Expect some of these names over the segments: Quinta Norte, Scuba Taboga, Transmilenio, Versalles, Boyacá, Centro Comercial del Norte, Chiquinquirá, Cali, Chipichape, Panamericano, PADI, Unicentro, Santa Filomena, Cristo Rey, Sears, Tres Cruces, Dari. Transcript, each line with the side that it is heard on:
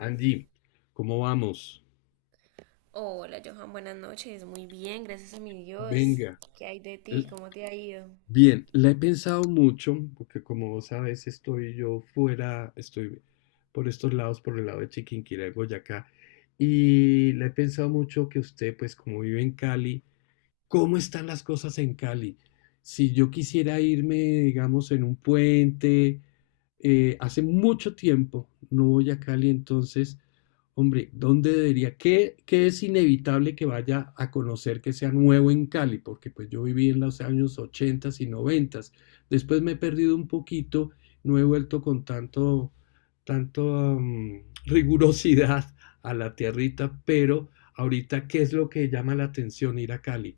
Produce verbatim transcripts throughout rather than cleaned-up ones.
left: Andy, ¿cómo vamos?
right: Hola Johan, buenas noches. Muy bien, gracias a mi Dios.
left: Venga.
right: ¿Qué hay de
left: Eh,
right: ti? ¿Cómo te ha ido?
left: Bien, la he pensado mucho, porque como vos sabes, estoy yo fuera, estoy por estos lados, por el lado de Chiquinquirá y Boyacá, y la he pensado mucho que usted, pues como vive en Cali, cómo están las cosas en Cali. Si yo quisiera irme, digamos, en un puente, eh, hace mucho tiempo no voy a Cali, entonces, hombre, ¿dónde debería? ¿Qué, qué es inevitable que vaya a conocer que sea nuevo en Cali? Porque pues yo viví en los años ochenta y noventa. Después me he perdido un poquito, no he vuelto con tanto, tanto am, rigurosidad a la tierrita, pero ahorita, ¿qué es lo que llama la atención ir a Cali?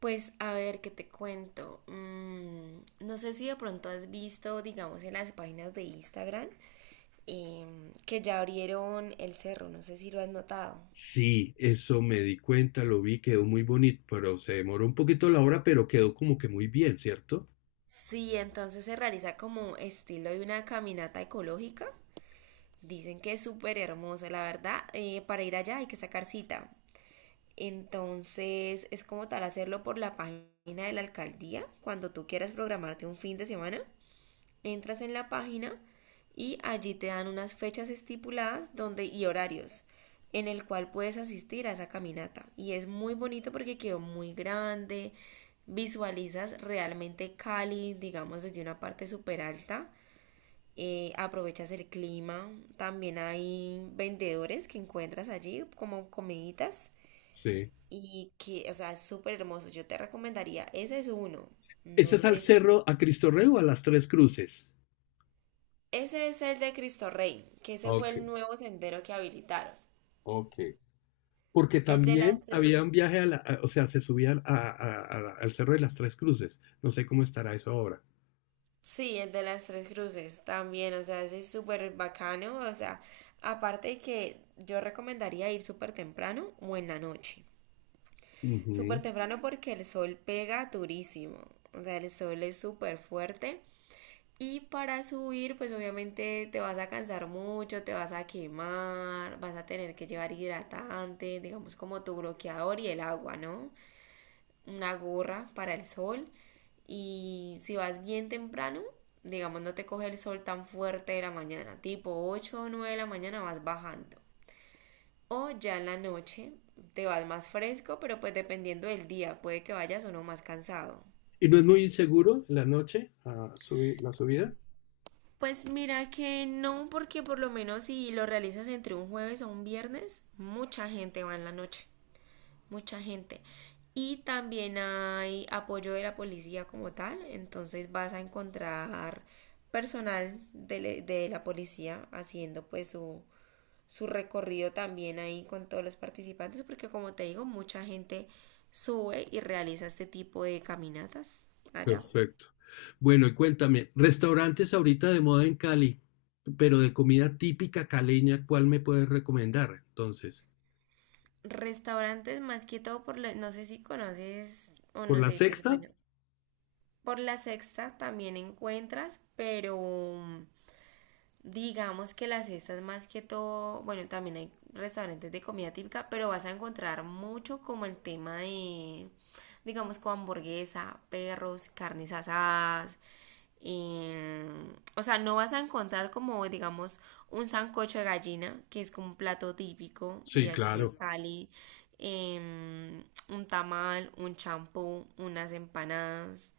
right: Pues a ver, ¿qué te cuento? Mm, no sé si de pronto has visto, digamos, en las páginas de Instagram em, que ya abrieron el cerro, no sé si lo has notado.
left: Sí, eso me di cuenta, lo vi, quedó muy bonito, pero se demoró un poquito la hora, pero quedó como que muy bien, ¿cierto?
right: Sí, entonces se realiza como estilo de una caminata ecológica. Dicen que es súper hermoso, la verdad. Eh, para ir allá hay que sacar cita. Entonces es como tal hacerlo por la página de la alcaldía. Cuando tú quieras programarte un fin de semana, entras en la página y allí te dan unas fechas estipuladas donde, y horarios en el cual puedes asistir a esa caminata. Y es muy bonito porque quedó muy grande, visualizas realmente Cali, digamos, desde una parte súper alta. Eh, aprovechas el clima, también hay vendedores que encuentras allí como comiditas
left: Sí.
right: y que, o sea, es súper hermoso. Yo te recomendaría, ese es uno.
left: ¿Ese
right: No
left: es al
right: sé si...
left: cerro, a Cristo Rey o a las Tres Cruces?
right: Ese es el de Cristo Rey, que ese fue
left: Ok,
right: el nuevo sendero que habilitaron.
left: ok. Porque
right: El de
left: también
right: las tres...
left: había un viaje a la, a- o sea, se subía a- a- a- al cerro de las Tres Cruces. No sé cómo estará eso ahora.
right: Sí, el de las tres cruces también, o sea, ese es súper bacano. O sea, aparte de que yo recomendaría ir súper temprano o en la noche. Súper
left: Ujú.
right: temprano porque el sol pega durísimo. O sea, el sol es súper fuerte. Y para subir, pues obviamente te vas a cansar mucho, te vas a quemar, vas a tener que llevar hidratante, digamos como tu bloqueador y el agua, ¿no? Una gorra para el sol. Y si vas bien temprano, digamos no te coge el sol tan fuerte de la mañana, tipo ocho o nueve de la mañana vas bajando. O ya en la noche te vas más fresco, pero pues dependiendo del día, puede que vayas o no más cansado.
left: ¿Y no es muy inseguro en la noche, ah, subi- la subida?
right: Pues mira que no, porque por lo menos si lo realizas entre un jueves o un viernes, mucha gente va en la noche, mucha gente. Y también hay apoyo de la policía como tal, entonces vas a encontrar personal de, le- de la policía haciendo pues su, su recorrido también ahí con todos los participantes, porque como te digo, mucha gente sube y realiza este tipo de caminatas allá.
left: Perfecto. Bueno, y cuéntame, restaurantes ahorita de moda en Cali, pero de comida típica caleña, ¿cuál me puedes recomendar entonces?
right: Restaurantes más que todo por la, no sé si conoces o
left: ¿Por
right: no
left: la
right: sé, pues
left: Sexta?
right: bueno, por la Sexta también encuentras, pero digamos que las cesta más que todo, bueno, también hay restaurantes de comida típica, pero vas a encontrar mucho como el tema de, digamos, con hamburguesa, perros, carnes asadas. eh, o sea, no vas a encontrar como, digamos, un sancocho de gallina, que es como un plato típico de
left: Sí,
right: aquí de
left: claro.
right: Cali, em, un tamal, un champú, unas empanadas.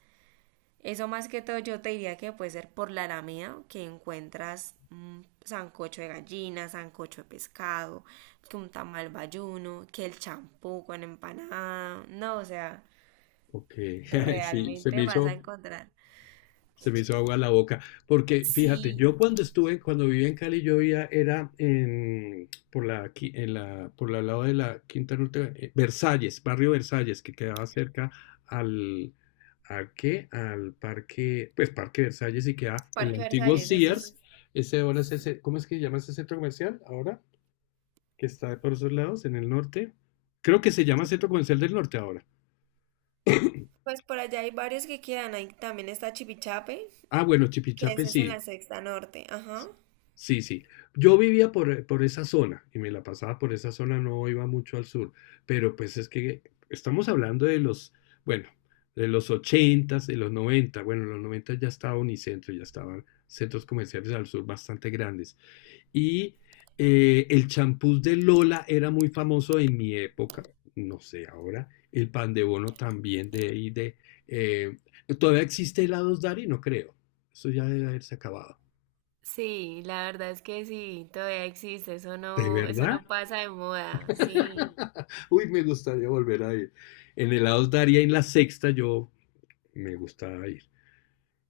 right: Eso más que todo yo te diría que puede ser por la Alameda, que encuentras mm, sancocho de gallina, sancocho de pescado, que un tamal bayuno, que el champú con empanada. No, o sea,
left: Ok. Sí, se me
right: realmente vas a
left: hizo.
right: encontrar.
left: Se me hizo agua la boca, porque fíjate,
right: Sí,
left: yo cuando estuve, cuando vivía en Cali, yo vivía, era en, por la, qui- en la, por el lado de la Quinta Norte, eh, Versalles, barrio Versalles, que quedaba cerca al, ¿a qué? Al parque, pues Parque Versalles y queda el
right: Parque
left: antiguo
right: Versalles, eso es...
left: Sears, ese ahora es ese, ¿cómo es que se llama ese centro comercial ahora? Que está por esos lados, en el norte. Creo que se llama Centro Comercial del Norte ahora.
right: Pues por allá hay varios que quedan. Ahí también está Chipichape,
left: Ah, bueno,
right: que
left: Chipichape
right: ese es en
left: sí.
right: la Sexta Norte. Ajá.
left: Sí, sí. Yo vivía por, por esa zona y me la pasaba por esa zona, no iba mucho al sur, pero pues es que estamos hablando de los, bueno, de los ochentas, de los noventa. Bueno, en los noventa ya estaba Unicentro, ya estaban centros comerciales al sur bastante grandes. Y eh, el champús de Lola era muy famoso en mi época, no sé ahora, el pan de bono también de ahí de... eh, ¿todavía existe helados Dari? No creo, eso ya debe haberse acabado.
right: Sí, la verdad es que sí, todavía existe, eso
left: ¿De
right: no, eso
left: verdad?
right: no pasa de moda, sí.
left: Uy, me gustaría volver a ir. En el Daria, en la sexta, yo me gustaba ir.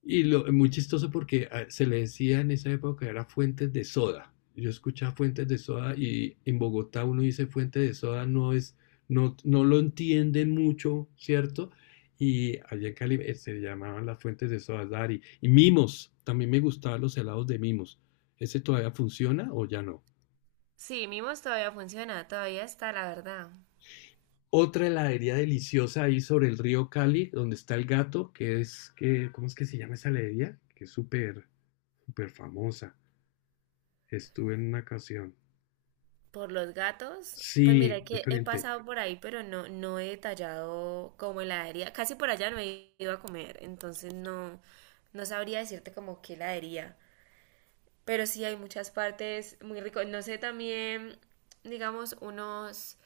left: Y lo, muy chistoso porque ah, se le decía en esa época era fuentes de soda. Yo escuchaba fuentes de soda y en Bogotá uno dice fuente de soda, no es, no, no lo entienden mucho, ¿cierto? Y allá en Cali eh, se llamaban las fuentes de soda Dari. Y mimos, también me gustaban los helados de mimos. ¿Ese todavía funciona o ya no?
right: Sí, Mimos todavía funciona, todavía está, la verdad.
left: Otra heladería deliciosa ahí sobre el río Cali, donde está el gato, que es, que, ¿cómo es que se llama esa heladería? Que es súper, súper famosa. Estuve en una ocasión.
right: Por los gatos, pues
left: Sí,
right: mira que he
left: diferente.
right: pasado por ahí, pero no, no he detallado como heladería. Casi por allá no he ido a comer, entonces no, no sabría decirte como qué heladería. Pero sí hay muchas partes muy ricas. No sé también, digamos, unos,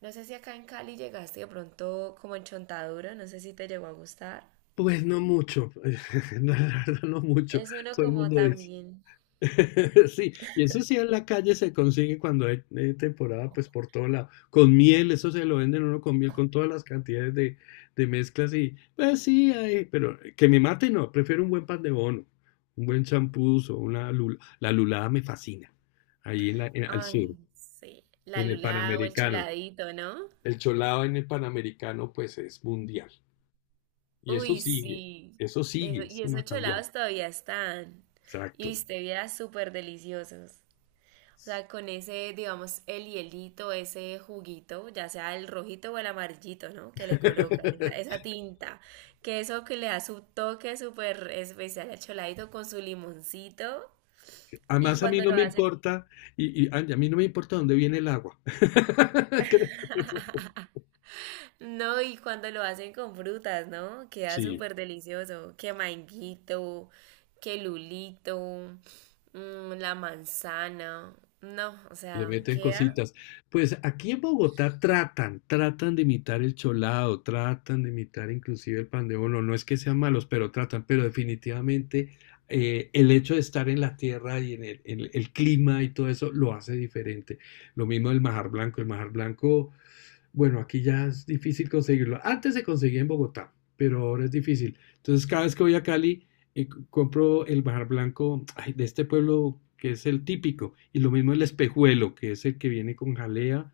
right: no sé si acá en Cali llegaste de pronto como en Chontaduro, no sé si te llegó a gustar.
left: Pues no mucho, no, la verdad no mucho.
right: Es uno
left: Todo el
right: como
left: mundo dice.
right: también,
left: Sí, y eso sí en la calle se consigue cuando hay eh, temporada, pues por todo lado. Con miel, eso se lo venden uno con miel, con todas las cantidades de, de mezclas y, pues sí, hay, pero que me mate no, prefiero un buen pan de bono, un buen champús o una lula. La lulada me fascina, ahí en la, en- al
right: ay,
left: sur,
right: sí, la
left: en el
right: lula o el
left: Panamericano.
right: choladito, ¿no?
left: El cholado en el Panamericano, pues es mundial. Y eso
right: Uy,
left: sigue,
right: sí.
left: eso
right: Eso,
left: sigue,
right: y
left: eso no ha
right: esos
left: cambiado.
right: cholados todavía están. Y
left: Exacto.
right: viste, viera súper deliciosos. O sea, con ese, digamos, el hielito, ese juguito, ya sea el rojito o el amarillito, ¿no? Que le colocan, esa, esa tinta. Que eso que le da su toque súper especial al choladito con su limoncito. Y
left: Además, a mí
right: cuando
left: no
right: lo
left: me
right: hacen.
left: importa, y, y a a mí no me importa dónde viene el agua. Creo que eso...
right: No, y cuando lo hacen con frutas, ¿no? Queda
left: Sí.
right: súper delicioso. Que manguito, que lulito, mm, la manzana. No, o
left: Le
right: sea,
left: meten
right: queda.
left: cositas. Pues aquí en Bogotá tratan, tratan de imitar el cholado, tratan de imitar inclusive el pan de bono. No es que sean malos, pero tratan. Pero definitivamente eh, el hecho de estar en la tierra y en el, en el clima y todo eso lo hace diferente. Lo mismo el majar blanco. El majar blanco, bueno, aquí ya es difícil conseguirlo. Antes se conseguía en Bogotá, pero ahora es difícil. Entonces cada vez que voy a Cali y compro el Bajar Blanco ay, de este pueblo que es el típico, y lo mismo el espejuelo, que es el que viene con jalea,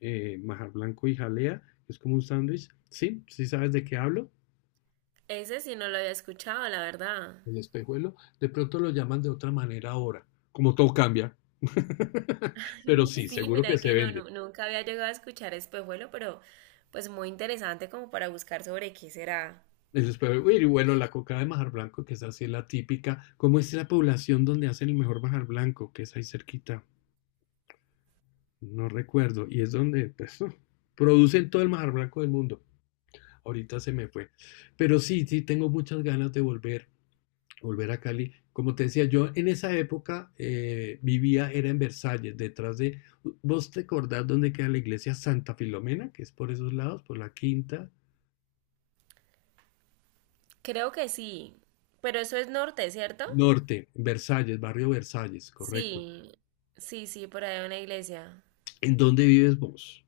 left: eh, Bajar Blanco y jalea, que es como un sándwich, ¿sí? ¿Sí sabes de qué hablo?
right: Ese sí no lo había escuchado, la verdad.
left: El espejuelo, de pronto lo llaman de otra manera ahora, como todo cambia. Pero sí,
right: Sí,
left: seguro que
right: mira
left: se
right: que no,
left: vende.
right: nu- nunca había llegado a escuchar espejuelo, pero pues muy interesante como para buscar sobre qué será.
left: El espejuelo, y bueno, la coca de Majar Blanco, que es así la típica, ¿cómo es la población donde hacen el mejor Majar Blanco, que es ahí cerquita? No recuerdo, y es donde pues, oh, producen todo el mar blanco del mundo. Ahorita se me fue. Pero sí, sí, tengo muchas ganas de volver, volver a Cali. Como te decía, yo en esa época eh, vivía, era en Versalles, detrás de, ¿vos te acordás dónde queda la iglesia Santa Filomena? Que es por esos lados, por la Quinta
right: Creo que sí, pero eso es norte, ¿cierto?
left: Norte, Versalles, barrio Versalles, correcto.
right: Sí, sí, sí, por ahí hay una iglesia.
left: ¿En dónde vives vos?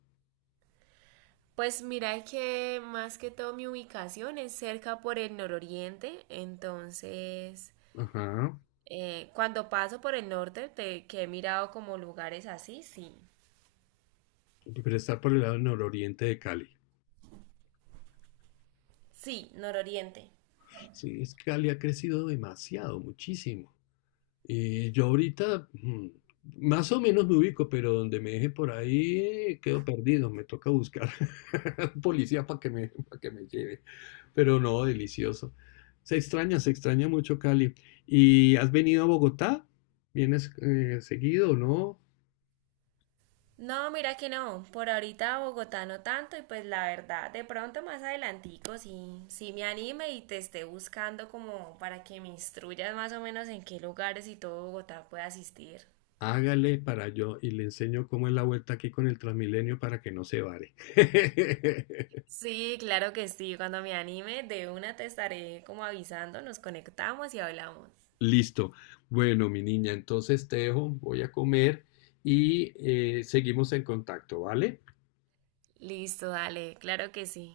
right: Pues mira que más que todo mi ubicación es cerca por el nororiente, entonces
left: Ajá.
right: eh, cuando paso por el norte, te- que he mirado como lugares así, sí,
left: Pero está por el lado nororiente de Cali.
right: sí, nororiente.
left: Sí, es que Cali ha crecido demasiado, muchísimo. Y yo ahorita mm, más o menos me ubico, pero donde me deje por ahí quedo perdido. Me toca buscar un policía para que me, para que me lleve. Pero no, delicioso. Se extraña, se extraña mucho Cali. ¿Y has venido a Bogotá? ¿Vienes eh, seguido o no?
right: No, mira que no, por ahorita Bogotá no tanto y pues la verdad, de pronto más adelantico sí, sí me anime y te esté buscando como para que me instruyas más o menos en qué lugares y todo Bogotá pueda asistir.
left: Hágale para yo y le enseño cómo es la vuelta aquí con el Transmilenio para que no se vare.
right: Sí, claro que sí. Cuando me anime, de una te estaré como avisando, nos conectamos y hablamos.
left: Listo. Bueno, mi niña, entonces te dejo, voy a comer y eh, seguimos en contacto, ¿vale?
right: Listo, dale, claro que sí.